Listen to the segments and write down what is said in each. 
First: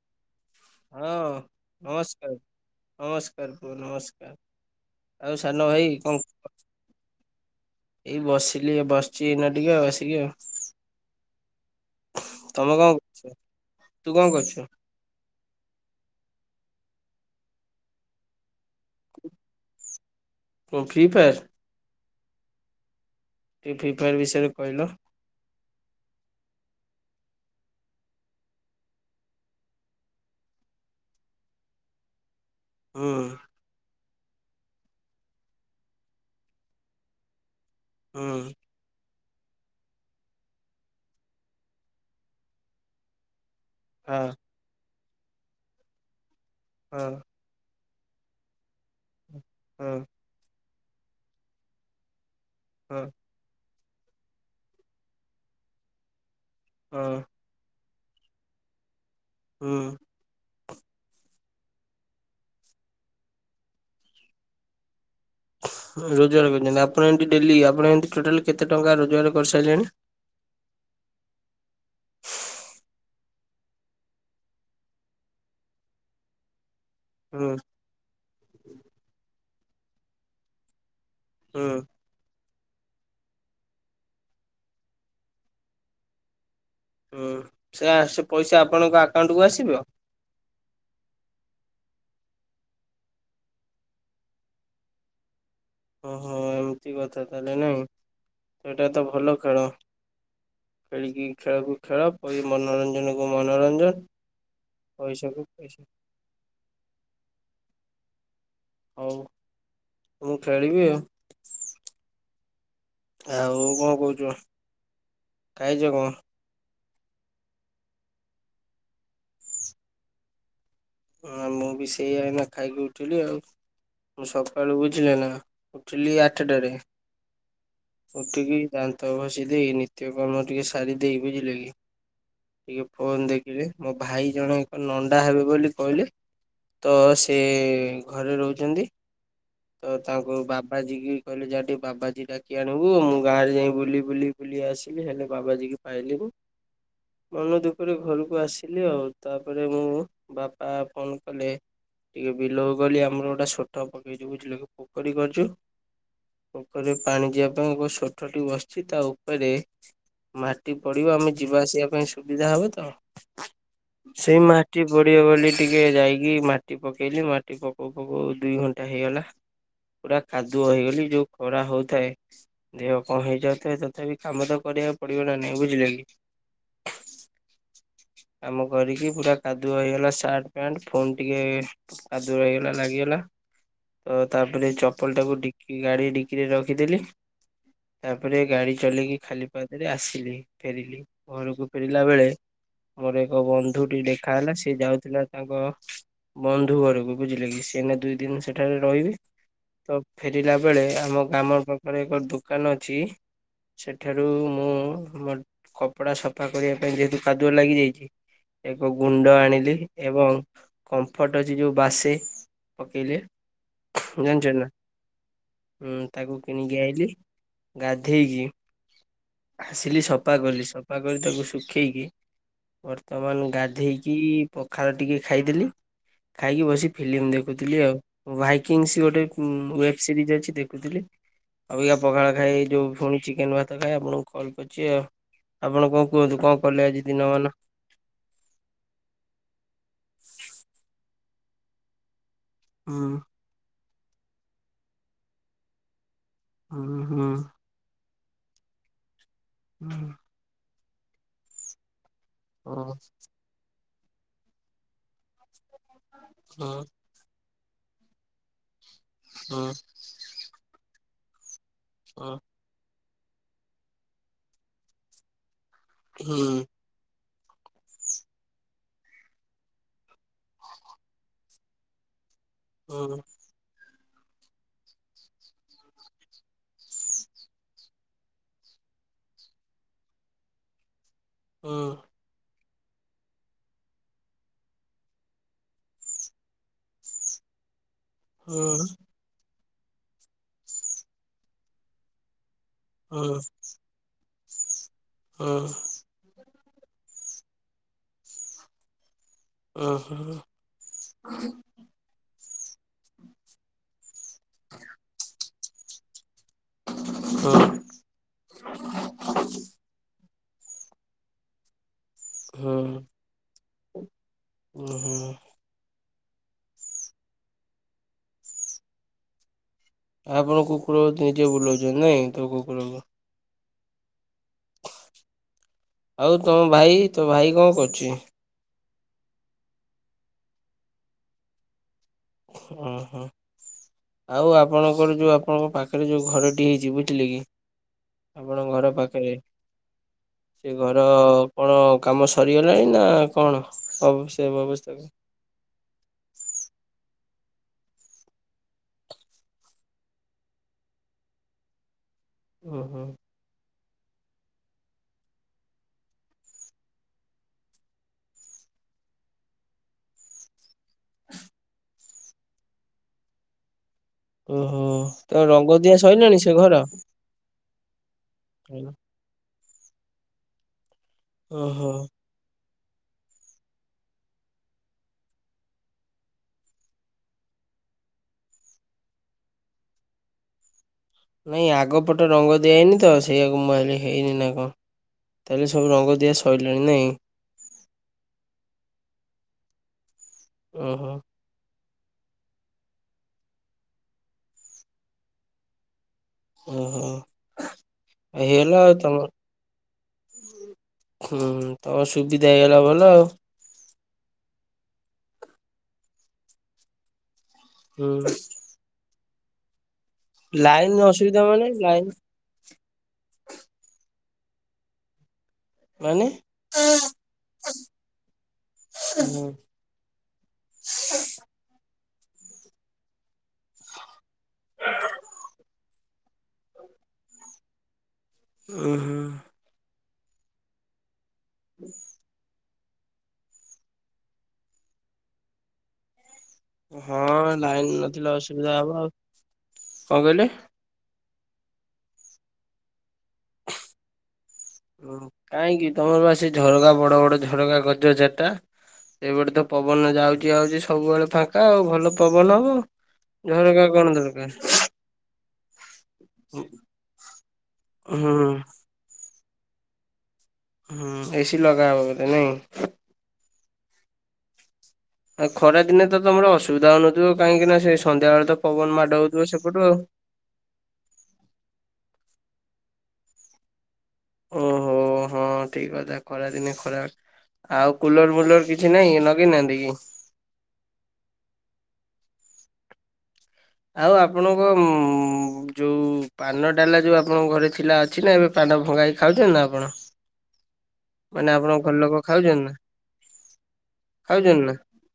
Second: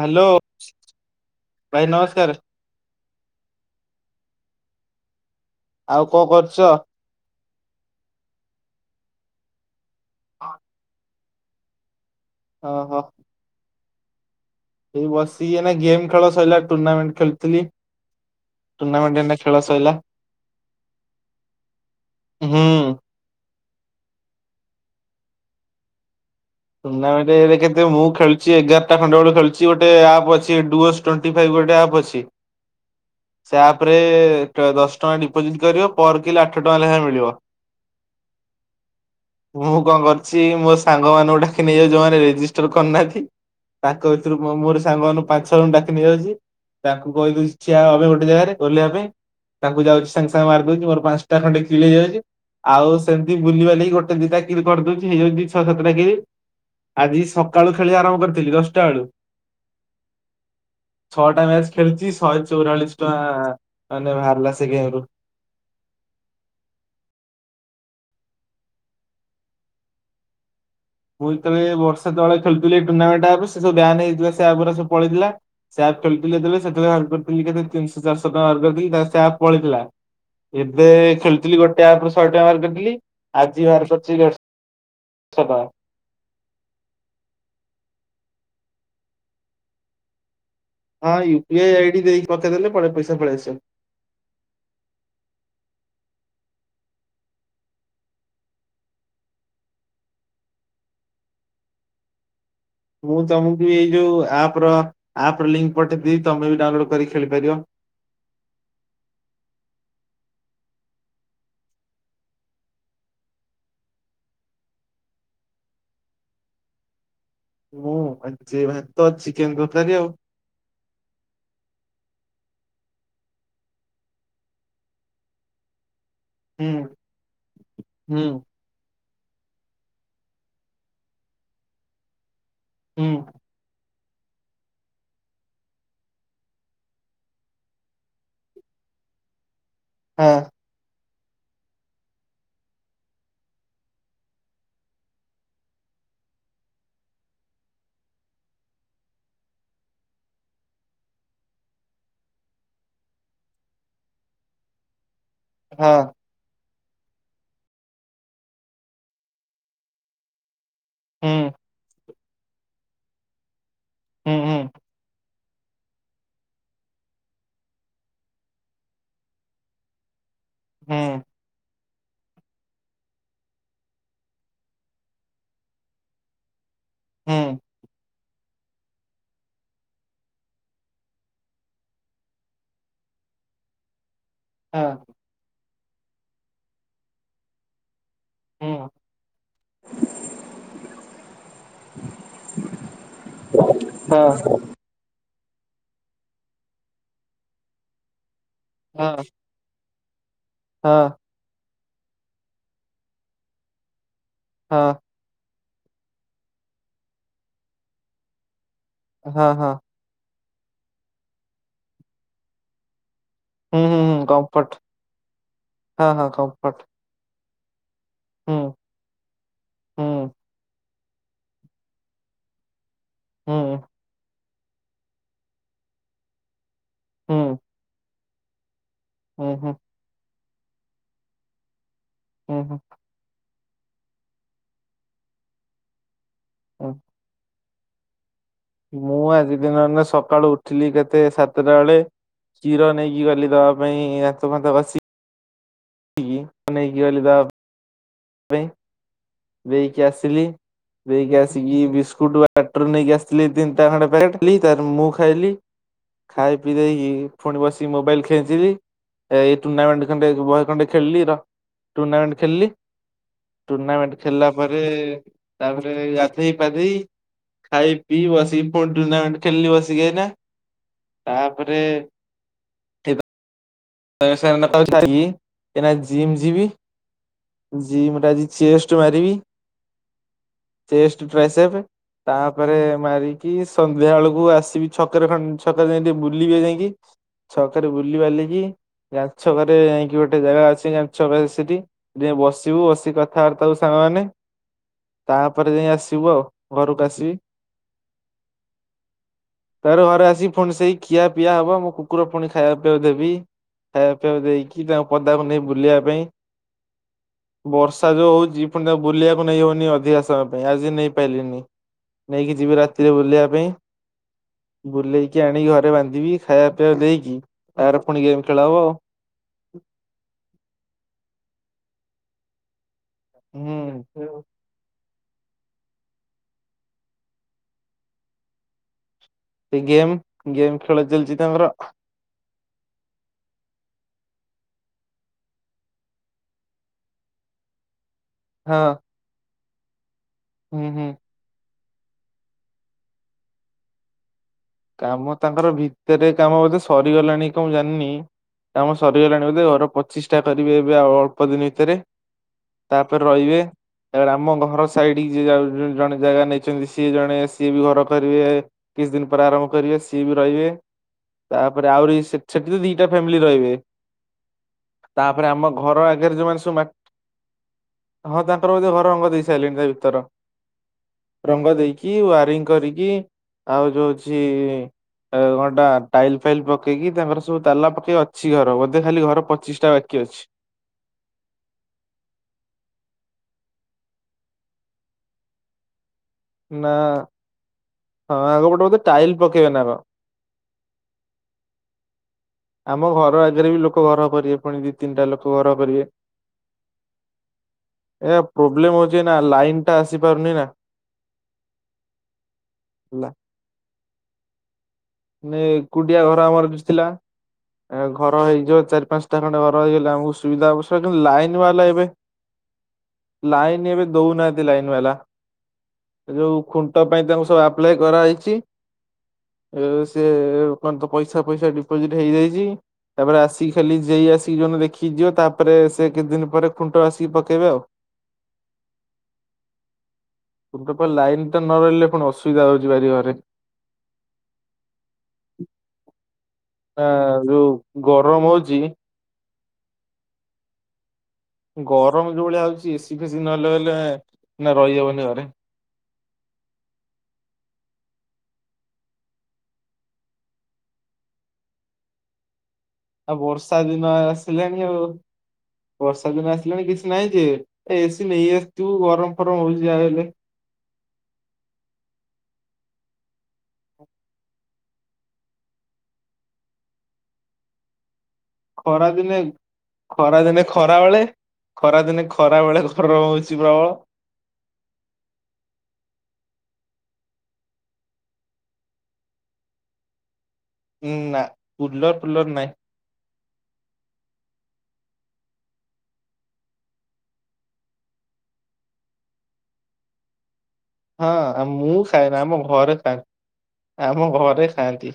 Hello. ହଁ ନମସ୍କାର ନମସ୍କାର ପୁଅ ନମସ୍କାର। ଆଉ ସାନ ଭାଇ ଆଉ କଣ କରୁଚ? ଏଇ ବସିଲି ଏ ବସିଚି ଏଇନା ଟିକେ ଆଉ ଆସିକି ଆଉ। ତମେ କଣ ଓହୋ କରୁଛ? ତୁ କଣ କରୁଛୁ? ଏଇ ବସିକି ଏଇନା ଗେମ୍ ଖେଳ ସରିଲା ଟୁର୍ଣ୍ଣାମେଣ୍ଟ ଖେଳୁ ଥିଲି। ଟୁର୍ଣ୍ଣାମେଣ୍ଟ ଏଇନା ଖେଳ ସଇଲା। କଣ ଫ୍ରି ଫାୟାର୍? ହୁଁ। ଟିକେ ଫ୍ରି ଫାୟାର୍ ବିଷୟରେ କହିଲ? ଟୁର୍ଣ୍ଣାମେଣ୍ଟ ଏବେ କିନ୍ତୁ ମୁଁ ଖେଳୁଛି ଏଗାରଟା ଖଣ୍ଡ ବେଳୁ ଖେଳୁଛି ଗୋଟେ ଆପ୍ ଅଛି ଡୁଅସ୍ ଟୋଣ୍ଟି ଫାଇଫ୍ ଗୋଟେ ଆପ୍ ଅଛି। ହୁଁ। ସେ ଆପ୍ ରେ ଟ ଦଶ ଟଙ୍କା ଡିପୋଜିଟ୍ କରିବ। ପର୍ କିଲା ଆଠ ଟଙ୍କା ଲେଖାଏଁ ମିଳିବ। ହୁଁ ମୁଁ କଣ କରୁଛି? ମୋ ସାଙ୍ଗ ମାନଙ୍କୁ ଡାକିକି ନେଇଯାଉଛି। ଯୋଉମାନେ ରେଜିଷ୍ଟର୍ କରିନାହାନ୍ତି। ତାଙ୍କ ହଁ ଭିତରୁ ମୁଁ ମୋର୍ ସାଙ୍ଗ ମାନଙ୍କୁ ପାଞ୍ଚ ଛଅ ଜଣଙ୍କୁ ଡ଼ାକି ନେଇଯାଉଛି। ତାଙ୍କୁ ହଁ। କହି ଦୋଉଛି ଠିଆ ହୋବେ ଗୋଟେ ଜାଗାରେ ଓହ୍ଲେଇବା ପାଇଁ। ତାଙ୍କୁ ହଁ ଯାଉଛି। ସାଙ୍ଗେ ସାଙ୍ଗେ ମାରି ଦୋଉଛି ମୋର ପାଞ୍ଚଟା ଖଣ୍ଡେ କିଲ ହେଇ ଯାଉଛି। ଆଉ ହଁ ସେମିତି ବୁଲିବାଲିକି। ଗୋଟେ ଦି ଟା କିଲ କରିଦଉଛି। ହେଇଯାଉଛି ଦି ଛଅ ସାତ ଟା କିଲ। ଆଜି ହଁ। ସକାଳୁ ଖେଳି ଆରମ୍ଭ କରିଥିଲି। ଦଶଟା ବେଳୁ। ହୁଁ। ଛଅ ଟା ମ୍ୟାଚ୍ ଖେଳିଛି। ଶହେ ଚଉରାଳିଶ ଟଙ୍କା ମାନେ ବାହାରିଲା, ସେ ଗେମ୍ ରୁ। ରୋଜୋଗାର କରିଛନ୍ତି। ଆପଣ ଏମିତି ଡେଲି, ଆପଣ ଏମିତି ଟୋଟାଲ୍ କେତେ ଟଙ୍କା ରୋଜୋଗାର କରି ସାରିଲେଣି? ମୁଁ ଯେତେବେଳେ ଏଇ ବର୍ଷେ ତଳେ ଖେଳୁଥିଲି। ଟୁର୍ଣ୍ଣାମେଣ୍ଟ ଆପ୍ ରେ ସେ ସବୁ ବ୍ୟାନ୍ ହେଇଥିଲା। ସେ ଆଗରା ସବୁ ପଳେଇ ଥିଲା। ସେ ଆପ୍ ଖେଳୁଥିଲି ଯେତେବେଳେ, ସେତେବେଳ କରିଥିଲି ହୁଁ କେତେ? ତିନିଶ ଚାରିଶହ ଟଙ୍କା ରୋଜୋଗାର କରିଥିଲି। ତାପରେ ସେ ଆପ୍ ପଳେଇ ଥିଲା। ଏବେ ଖେଳୁ ଥିଲି। ହୁଁ ଗୋଟେ ଆପ୍ ରୁ ଶହେ ଟଙ୍କା ବାହାର କରିଥିଲି। ଆଜି ବାହାର କରିଛି ଦେଢ଼ଶ ଟଙ୍କା। ହଁ। ସେ ଆ ସେ ପଇସା ଆପଣଙ୍କ ଆକାଉଣ୍ଟକୁ ଆସିବ? ହଁ। ୟୁ ପି ଆଇଡି ଦେଇକି ପଠେଇ ଦେଲେ। ପଳେଇ ପଇସା ପଳେଇ ଆସିବ। ଓହ। ଏମିତି କଥା ତାହେଲେ ନାଇଁ? ସେଇଟା ତ ଭଲ ଖେଳ। ଖେଳିକି ଖେଳ କୁ ଖେଳ ଆଉ ଏଇ ମନୋରଞ୍ଜନ ମୁଁ ତମକୁ ଏଇ ଯୋଉ ଆପ୍ ର ଆପ୍ ପଇସାକୁ ର ଲିଙ୍କ ପଇସା। ପଠେଇ ଦେବି। ତମେ ବି ଡାଉନଲୋଡ୍ କରିକି ଖେଳି ପାରିବ। ହଉ। ମୁଁ ଖେଳିବି ଆଉ। ଆଉ କଣ କହୁଛ? ଖାଇଚ କଣ? ମୁଁ ଖାଇଛି ଏ ଭାତ, ଚିକେନ୍ ତରକାରୀ ଆଉ। ହିଁ। ଆଉ ମୁଁ ବି ସେଇଆ ଏଇନା ଖାଇକି ଉଠିଲି ଆଉ। ମୁଁ ସକାଳୁ ବୁଝିଲେ ନା? ଉଠିଲି ଆଠ ହୁଁ ଟାରେ। ହୁଁ ଉଠିକି ଦାନ୍ତ ଘଷି ଦେଇ, ନିତ୍ୟକର୍ମ ଟିକେ ସାରି ଦେଇ, ବୁଝିଲେ କି? ଟିକେ ହୁଁ ଫୋନ୍ ଦେଖିଲି। ମୋ ଭାଇ ଜଣଙ୍କ ନଣ୍ଡା ହେବେ ବୋଲି କହିଲେ। ତ ସେ ଘରେ ରହୁଛନ୍ତି। ତ ହଁ ତାଙ୍କୁ ବା ବାଜି କି କହିଲି ଯା ଟିକେ ବାବାଜୀ ଡାକି ଆଣିବୁ ମୁଁ ଗାଁ ରେ ଯାଇ ବୁଲି ବୁଲି ବୁଲି ଆସିଲି ହେଲେ ବାବାଜୀ କି ପାଇଲିନି ମୁଁ। ମନ ଦୁଃଖରେ ଘରକୁ ଆସିଲି ଆଉ। ତାପରେ ମୁଁ ବା ପା ଫୋନ୍ କଲେ। ଟିକେ ବିଲକୁ ଗଲି ଆମର ଗୋଟେ ସୋଟ ପୋ ବୁଝିଲ କି ପୋଖରୀ କରିଛୁ। ହଁ ପୋଖରୀରେ ପାଣି ଯିବା ପାଇଁ ଏକ ଷୋଠଟେ ବସିଛି ତା ଉପରେ ମାଟି ପଡିବ ଆମେ ହୁଁ ଯିବା ଆସିବା ପାଇଁ ସୁବିଧା ହବ ତ। ହୁଁ ସେଇ ହୁଁ ମାଟି ପଡିବ ବୋଲି ଟିକେ ଯାଇକି ମାଟି ପକେଇଲି ମାଟି ପକଉ ପକଉ ଦୁଇ ଘଣ୍ଟା ହେଇଗଲା। ପୁରା କାଦୁଅ ହୁଁ ହେଇଗଲି ଯୋଉ ଖରା ହଉଥାଏ। ଦେହ କଣ ହେଇଯାଉଥାଏ ତଥାପି କାମ ତ କରିବାକୁ ପଡିବ ନା ନାଇଁ ବୁଝିଲେ କି। ହୁଁ କାମ କରିକି ପୁରା କାଦୁଅ ହେଇଗଲା ସାର୍ଟ। ପ୍ୟାଣ୍ଟ୍ ଫୋନ୍ ଟିକେ କାଦୁଅ ହେଇଗଲା ଲାଗିଗଲା। ତ ତାପରେ ଏଇ ହଁ ଚପଲ ଟାକୁ ଡିକି ଗାଡି ଡିକିରେ ରଖିଦେଲି। ତାପରେ ହୁଁ ଗାଡି ଚଲେଇକି ଖାଲି ପାଦରେ ଆସିଲି ଫେରିଲି ଘରକୁ ଫେରିଲା ବେଳେ ମୋର ଏକ ବନ୍ଧୁଟି ହଁ ଦେଖା ହେଲା ସେ ଯାଉଥିଲା। ତାଙ୍କ ବନ୍ଧୁ ଘରକୁ ବୁଝିଲେ କି ସିଏ ଏଇନା ଦୁଇ ଦିନି ସେଠାରେ ରହିବେ। ହଁ ତ ଫେରିଲା ବେଳେ ହଁ ଆମ ଗ୍ରାମ ପାଖରେ ଏକ ଦୋକାନ ଅଛି ସେଠାରୁ ମୁଁ ହଁ ଆମର କପଡ଼ା ସଫା କରିବା ପାଇଁ ଯେହେତୁ କାଦୁଅ ଲାଗିଯାଇଛି ଏକ ଗୁଣ୍ଡ ହଁ ହଁ ହଁ ଆଣିଲି, ଏବଂ କମ୍ଫଟ୍ ଅଛି, ଯଉଁ ବାସେ ପକେଇଲେ। ହୁଁ ହୁଁ ହୁଁ ଜାଣିଛନ୍ତି କମ୍ଫର୍ଟ ନାଁ ହଁ ହଁ ତାକୁ କିଣିକି କମ୍ଫର୍ଟ ଆଇଲି। ଗାଧେଇକି ହୁଁ ଆସିଲି ହୁଁ ସଫା କଲି, ସଫା ସଫା କରି ତାକୁ ଶୁଖେଇକି ବର୍ତ୍ତମାନ ହୁଁ ଗାଧେଇକି ପଖାଳ ଟିକେ ଖାଇଦେଲି ଖାଇକି ବସିକି ଫିଲ୍ମ ହୁଁ ଦେଖୁଥିଲି ଆଉ, ଭାଇକିଙ୍ଗସ୍ ଗୋଟେ ହୁଁ ହୁଁ ୱେବ୍ ସିରିଜ ଅଛି ଦେଖୁଥିଲି। ଅବିକା ପଖାଳ ହୁଁ ଖାଇ ହୁଁ ଯୋଉ ଫୁଣି ଚିକେନ ଭାତ ଖାଇ ଆପଣଙ୍କୁ କଲ କରିଛି ଆଉ ଆପଣ କଣ କୁହନ୍ତୁ କଣ କଲେ ଉଁ, ଆଜି ଦିନମାନ? ମୁଁ ଆଜି ଦିନଟା ସକାଳୁ ଉଠିଲି କେତେ ସାତଟା ବେଳେ କ୍ଷୀର ହୁଁ ନେଇକି ଗଲି ଦବା ପାଇଁ। ପାଇଁ ଦାନ୍ତ ଫାନ୍ତ ଘସି, କ୍ଷୀର ହୁଁ ନେଇକି ଗଲି ହୁଁ ଦବା ପାଇଁ ଦେଇକି ହୁଁ। ଆସିଲି ଦେଇକି ଆସିକି ବିସ୍କୁଟ ବା ହୁଁ ବାଟରୁ ନେଇକି ଆସିଥିଲି ତିନିଟା ଖଣ୍ଡେ ପ୍ୟାକେଟ ତାପରେ ମୁଁ ଖାଇଲି, ଖାଇ ପିଇ ହୁଁ ଦେଇକି ପୁଣି ବସିକି ମୋବାଇଲ ଖେଞ୍ଚିଲି ଏଇ ଟୁର୍ଣ୍ଣାମେଣ୍ଟ ଖଣ୍ଡେ ବହେ ଖଣ୍ଡେ ଖେଳିଲି, ରହ ହୁଁ ଟୁର୍ଣ୍ଣାମେଣ୍ଟ ଖେଳିଲି। ଟୁର୍ଣ୍ଣାମେଣ୍ଟ ଖେଳିଲା ପରେ ତାପରେ ହୁଁ ଗାଧେଇ ପାଧେଇ ଖାଇ ପିଇ ବସିକି ପୁଣି ଟୁର୍ଣାମେଣ୍ଟ ଖେଳିଲି ବସିକି ଏଇନା ତାପରେ ହଁ [unintelligible] ସାରିକି ଏଇନା ଜିମ୍ ଯିବି। ଜିମ୍ ରେ ଆଜି ଚେଷ୍ଟ ମାରିବି, ଚେଷ୍ଟ ଟ୍ରାଏସେଫ୍। ତାପରେ ମାରିକି ସନ୍ଧ୍ୟା ବେଳକୁ ଆସିବି ଛକରେ ଖଣ୍ଡେ ଛକରେ ଯାଇ ଟିକେ ବୁଲିବି ଯାଇକି। ଛକରେ ବୁଲିବାଲିକି ଆପଣ ଗାନ୍ଧି ଛକରେ ଯାଇକି ଗୋଟେ ଜାଗା ଅଛି ଗାନ୍ଧୀ ଛକ ସେଠି। ସେଠି ଯାଇ ବସିବୁ ବସିିକି କଥାବାର୍ତ୍ତା ହବୁ ସାଙ୍ଗମାନେ। ତାପରେ ଯାଇ ଆସିବୁ ଆଉ ଘରକୁ ଆସିବି। ତାପରେ ଘରେ ଆସିକି ପୁଣି ସେଇ ଖିଆ ପିଆ ହବ ମୁଁ କୁକୁର ପୁଣି ଖାଇବା ପିଇବାକୁ ଦେବି। ଖାଇବା ପିଇବାକୁ ଦେଇକି ତାକୁ ପଦାକୁ ନେବି ବୁଲିବା ପାଇଁ। ହଁ ବର୍ଷା ଯୋଉ ହଉଛି ପୁଣିତା ବୁଲିବାକୁ ନେଇ ହଉନି ଅଧିକା ସମୟ ପାଇଁ ଆଜି ନେଇପାଇଲିନି। ନେଇକି ଯିବି ରାତିରେ ବୁଲିବା ପାଇଁ ବୁଲେଇକି ଆଣିକି ଘରେ ବାନ୍ଧିବି। ଖାଇବା ପିଇବାକୁ ଦେଇକି ତାପରେ ପୁଣି ଗେମ୍ ଖେଳା ହବ ଆଉ। ଆପଣ କୁକୁରକୁ ନିଜେ ବୁଲଉଛନ୍ତି ନାଇଁ ତ କୁକୁରକୁ। ହୁଁ [unintelligible] ଆଉ ତମ ଭାଇ ତୋ ଭାଇ କଣ କରୁଛି? ସେ ଗେମ୍, ଗେମ୍ ଖେଳ ଚାଲିଛି ତାଙ୍କର। ଅହଁ। ଆଉ ଆପଣଙ୍କର ଯୋଉ ଆପଣଙ୍କ ପାଖରେ ଯୋଉ ଘରଟି ହେଇଛି ବୁଝିଲେ କି? ଆପଣ ହଁ ଘର ପାଖରେ ସେ ହୁଁ ଘର। ହୁଁ। କଣ କାମ ସରିଗଲାଣି ନା କଣ ହବ ସେ ବ୍ୟବସ୍ଥା। କାମ ତାଙ୍କର ଭିତରେ କାମ ବୋଧେ ସରିଗଲାଣି କଣ ମୁଁ ଜାଣିନି। କାମ ସରିଗଲାଣି ବୋଧେ ଘର ପ୍ରତିଷ୍ଠା କରିବେ ଏବେ ଆଉ ଅଳ୍ପ ଦିନ ଭିତରେ ଓହୋ ତାପରେ ରହିବେ। ତାପରେ ଆମ ଘର ସାଇଡକି ଯିଏ ଜଣେ ଜାଗା ନେଇଛନ୍ତି ସିଏ ଜଣେ ସିଏ ବି ଘର କରିବେ। [unintelligible] ଦିନ୍ [unintelligible] ଆରମ୍ଭ କରିବେ ସିଏ ବି ରହିବେ, ତାପରେ ଆହୁରି ସେଠି ତ ଦିଟା ଫ୍ୟାମିଲି ରହିବେ। ଓହୋ ତ ତାପରେ ରଙ୍ଗ ଆମ ଦିଆ ଘର ସରିଲାଣି ଆଗେରେ ସେ ଯୋଉମାନେ ଘର? ସବୁ ମାଟି ହଁ ତାଙ୍କର ବୋଧେ ଘର ରଙ୍ଗ ଦେଇ ସାରିଲିଣି ତା ଭିତର। ରଙ୍ଗ ଓହୋ ଦେଇକି ୱାରିଙ୍ଗ କରିକି ଆଉ ଯୋଉ [unintelligible] ଆଉ କଣଟା ଟାଇଲ୍ ଫାଇଲ୍ ପକେଇକି ତାଙ୍କର ସବୁ ତାଲା ପକେଇକି ଅଛି ଘର, ବୋଧେ ଖାଲି ଘର ପ୍ରତିଷ୍ଠା ବାକି ଅଛି। ନାଇଁ ଆଗ ପଟ ରଙ୍ଗ ଦିଆ ହଇନି ତ, ସେଇଆକୁ ମୁଁ ଭାବିଲି ହେଇନି ନା କଣ। ତାହେଲେ ସବୁ ରଙ୍ଗଦିଆ ସ ନା ହଁ ଆଗ ପଟେ ବୋଧେ ଟାଇଲ୍ ପକେଇବେ ନ କଣ। ଓହୋ। ଆମ ଘର ଆଗେରେ ବି ଲୋକ ଘର କରିବେ ପୁଣି ଦି ତିନିଟା ଲୋକ ଘର କରିବେ। ଓହୋ ଏ ହେଇଗଲା ଆଉ ପ୍ରୋବ୍ଲେମ୍ ତମ ହଉଚି ନା, ଲାଇନ୍ ଟା ଆସିପାରୁନି ନା। ହୁଁ ତମର ସୁବିଧା ହେଇଗଲା ଭଲ ହେଲା। ଆଉ। ମାନେ ଏକୁଟିଆ ଘର ଆମର ଥିଲା, ହୁଁ ଘର ହେଇଯିବ ଚାରି ପାଞ୍ଚଟା ଖଣ୍ଡେ ଘର ହେଇଗଲେ ଆମ ସୁୁବିଧା ହବ ଲାଇନ କିନ୍ତୁ ଅସୁବିଧା ଲାଇନ୍ ମାନେ ବାଲା ଏବେ ଲାଇନ ଲାଇନ୍ ଏବେ ଦଉନହାନ୍ତି ଲାଇନ୍ ବାଲା। ମାନେ ଏ ଯୋଉ ଖୁଣ୍ଟ ପାଇଁ ତାଙ୍କୁ ସବୁ ଆପ୍ଲାଏ କରାହେଇଚି। [inaudible] ଏ ସେ କଣ ତ ପଇସା ଫଇସା ଡିପୋଜିଟ୍ ହେଇଯାଇଚି। ତାପରେ ଆସିକି ଖାଲି ଯେଇ ଆସିକି ଯୋଣ ଦେଖିକି ଯିବ, ତାପରେ ସେ କେତେ ଦିନ୍ ପରେ ଖୁଣ୍ଟ ଆସିକି ପକେଇବେ ଆଉ। [inaudible] [unintelligible] ଲାଇନ୍ ଟା ନ ରହିଲେ ପୁଣି ଅସୁବିଧା ହଉଚି ଭାରି ଘରେ। ନା ହଁ ଯୋଉ ଲାଇନ୍ ନଥିଲେ ଗରମ ଅସୁବିଧା ହଉଛି ହବ ଆଉ, କଣ କହିଲେ? ଗରମ୍ ଯୋଉ ଭଳିଆ ହଉଚି ଏସି ଫେଶି ନହେଲେ [unintelligible] ରହିହବନି ଘରେ କାଇଁକି ତମର ବା ସେ ଝରକା ବଡ-ବଡ ଝରକା କରିଚ ଚାରିଟା। ସେଇପଟେ ତ ପବନ ଯାଉଚି ଆଉଚି ସବୁବେଳେ ଫାଙ୍କା ଆଉ ଭଲ ପବନ ହବ। ଆଉ ବର୍ଷା ଝରକା କଣ ଦିନ ଦରକାର ଆସିଲାଣି ଆଉ। ବର୍ଷା ଦିନ ହୁଁ ଆସିଲାଣି କିଛି ନାହିଁ ଯେ, ଏ ଏସି ନେଇ ଆସିଥିବୁ ଗରମ୍ ଫରମ୍ ହଉଛି ଯାହା ହଲେ। ହୁଁ ଏସି ଲଗା ହବ ବୋଧେ ନାଇଁ? ଆଉ ଖରା ଦିନେ ତମର ଅସୁବିଧା ହଉନଥିବ, କାହିଁକିନା ସେ ସନ୍ଧ୍ୟାବେଳେ ତ ପବନ ମାଡ ଖରାଦିନେ ହଉଥିବ ସେପଟୁ ଆଉ। ଖରାଦିନେ ଖରା ବେଳେ ଖରା ଦିନେ ଖରା ବେଳେ ଗରମ୍ ହଉଚି ପ୍ରବଳ। ଓହୋ। ହଁ ଠିକ୍ କଥା ଖରାଦିନେ ଖରା, ଆଉ କୁଲର୍ ଫୁଲର୍ କିଛି ନାହିଁ ନଗେଇନାହାନ୍ତି କି? ଉଁ ନା କୁଲର୍ ଫୁଲର୍ ନାଇଁ। ଆଉ ଆପଣଙ୍କ [unintelligible] ଯୋଉ ପାନ ଡାଲା ଯୋଉ ଆପଣଙ୍କ ଘରେ ଥିଲା ଅଛି ନା ଏବେ ପାନ ଭଙ୍ଗାକି ଖାଉଚନ୍ତି ନା ଆପଣ? ହଁ ମାନେ ଆ ଆପଣଙ୍କ ଘର ମୁଁ ଲୋକ ଖାଏନି, ଆମ ଖାଉଛନ୍ତି ନା ଘରେ ଖାଆନ୍ତି ଆମ ଖାଉଛନ୍ତି ଘରେ ନା? ଖାଆନ୍ତି।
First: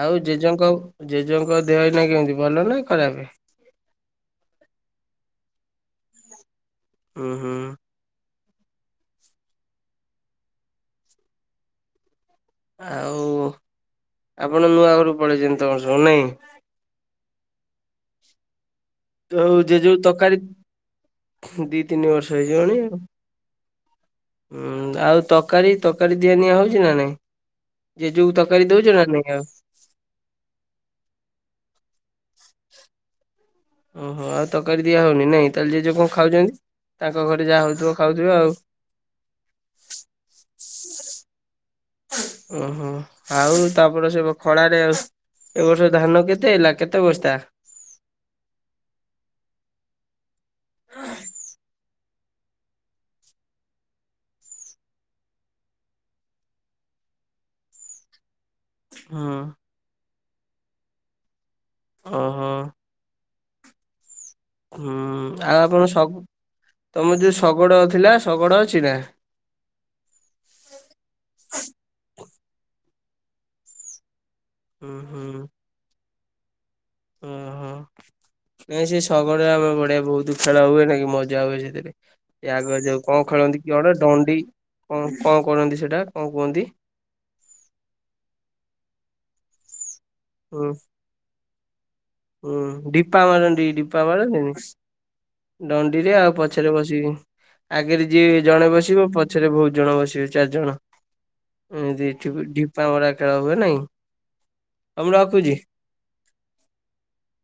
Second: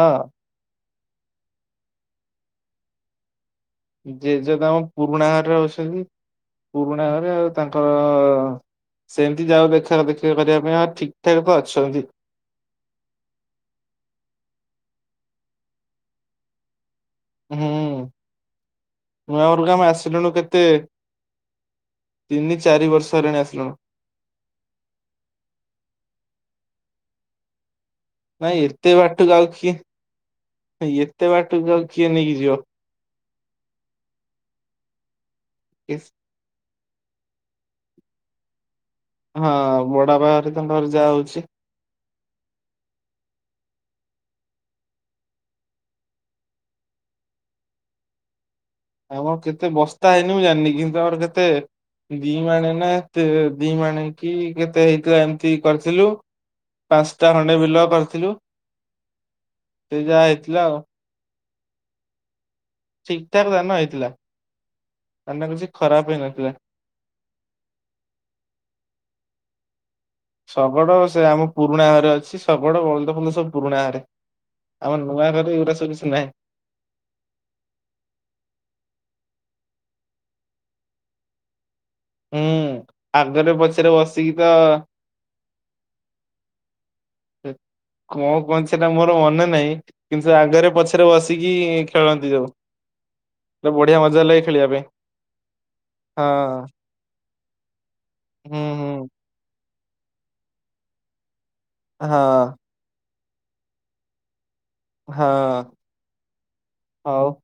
ଆଉ ଜେଜେଙ୍କ-ଜେଜେଙ୍କ ଦେହ ଏଇନା କେମିତି ଭଲ ନା ଖରାପେ ଜେଜେ ତାଙ୍କ ପୁରୁଣା ଘରେ ରହୁଛନ୍ତି, ପୁରୁଣା ହୁଁ ଘରେ ଆଉ ହୁଁ ତାଙ୍କର ସେମ୍ତି ଯାଉ ଦେଖା ଦେଖି କରିବା ପାଇଁ ଆଉ ଠିକ୍-ଠାକ୍ ତ ଅଛନ୍ତି। ଆଉ ଆପଣ ନୂଆ ଘରୁକୁ ପଳେଇଚନ୍ତି ତମର ସବୁ ନାଇଁ? ହୁଁ ତ ନୂଆ ଘରୁକୁ ଆମେ ଜେଜେଙ୍କୁ ଆସିଲୁଣୁ ତକାରୀ କେତେ ଦି ତିନି ବର୍ଷ ତିନ ଚାରି ବର୍ଷ ହେଲାଣି ଆସିଲୁଣୁ। ହୁଁ ଆଉ ତକାରୀ-ତକାରୀ ଦିଆ-ନିଆ ହଉଚି ନା ନାଇଁ? ଜେଜେକୁ ନାଇଁ ତରକାରୀ ଦଉଛ ଏତେ ନା ନାଇଁ ବାଟକୁ ଆଉ କିଏ, ଏତେ ବାଟକୁ ଆଉ କିଏ ନେଇକି ଯିବ। ଓହୋ ଆଉ ତକାରୀ ଦିଆହଉନି ନାଇଁ ତାହେଲେ ଜେଜ କଣ ଖାଉଚନ୍ତି, ତାଙ୍କ ଘରେ ଯାହା ହେଉଥିବ ଖାଉଥିବେ ଆଉ। ହଁ ବଡାପା ଘରେ ତ ଘରେ ଯାହା ହଉଚି ଓହୋ ଆଉ ତାପରେ ସେ ଖଳାରେ ଆଉ ଏବ ବର୍ଷ ଧାନ କେତେ ହେଲା କେତେ ବସ୍ତା? ଆମର କେତେ ବସ୍ତା ହେଇନି ମୁଁ ଜାଣିନି, କିନ୍ତୁ ଆମର କେତେ ଦି ମଣେ ନା ଏତେ ଦି ମାଣେ କି କେତେ ହେଇଥିଲା ଏମତି କରିଥିଲୁ। ପାଞ୍ଚଟା ଖଣ୍ଡେ ବିଲ କରିଥିଲୁ। ହଁ। ସେ ଯାହା ହେଇଥିଲା ଆଉ। ଓହୋ। ଠିକ୍ ଠାକ୍ ଧାନ ହେଇଥିଲା। ହୁଁ ଧାନ ଆଉ କିଛି ଆପଣ ଶ ଖରାପ ହେଇନଥିଲା। ତମର ଯୋଉ ଶଗଡ଼ ଥିଲା ଶଗଡ଼ ଅଛି ନା? ଶଗଡ ସେ ଆମ ପୁରୁଣା ଘରେ ଅଛି, ଶଗଡ ବଳଦ ଫଳଦ ସବୁ ପୁରୁଣା ଘରେ। ହୁଁ ଆମ ନୂଆ ହୁଁ ଘରେ ଏଇଗୁରା ସବୁ କିଛି ନାହିଁ। ଓହୋ ନାଇଁ ସେ ଶଗଡ଼ରେ ଆମେ ବଢିଆ ବହୁତ ଖେଳ ହୁଏ ନା କି ମଜା ହୁଏ ସେଥିରେ। ଆଗ ହୁଁ ଯୋଉ କଣ ଆଗରେ ଖେଳନ୍ତି ପଛରେ କିଆଡେ ବସିକି ଡଣ୍ଡି ତ କଣ-କଣ କରନ୍ତି ସେଇଟା କଣ କୁହନ୍ତି? କଣ କୁହନ୍ତି ସେଟା ମୋର ମନେ ନାହିଁ, କିନ୍ତୁ ସେ ହୁଁ ଆଗରେ ପଛରେ ବସିକି ଖେଳନ୍ତି ଯୋଉ ହୁଁ ଡିପା ମାରନ୍ତି ତ ବଢିଆ ଡିପା ମଜା ଲାଗେ ମାରନ୍ତିନି ଖେଳିବା ପାଇଁ। ଡଣ୍ଡିରେ ହଁ ଆଉ ପଛରେ ବସିକି। ଆଗେରେ ଯିଏ ହୁଁ ଜଣେ ହୁଁ ବସିବ, ପଛରେ ବହୁତ ଜଣ ବସିବେ ଚାରି ଜଣ। ଏ ହଁ ଢିପାମରା ଖେଳ ହୁଏ ନାଇଁ? ଆଉ ମୁଁ ରଖୁଛି। ହଁ ହଉ।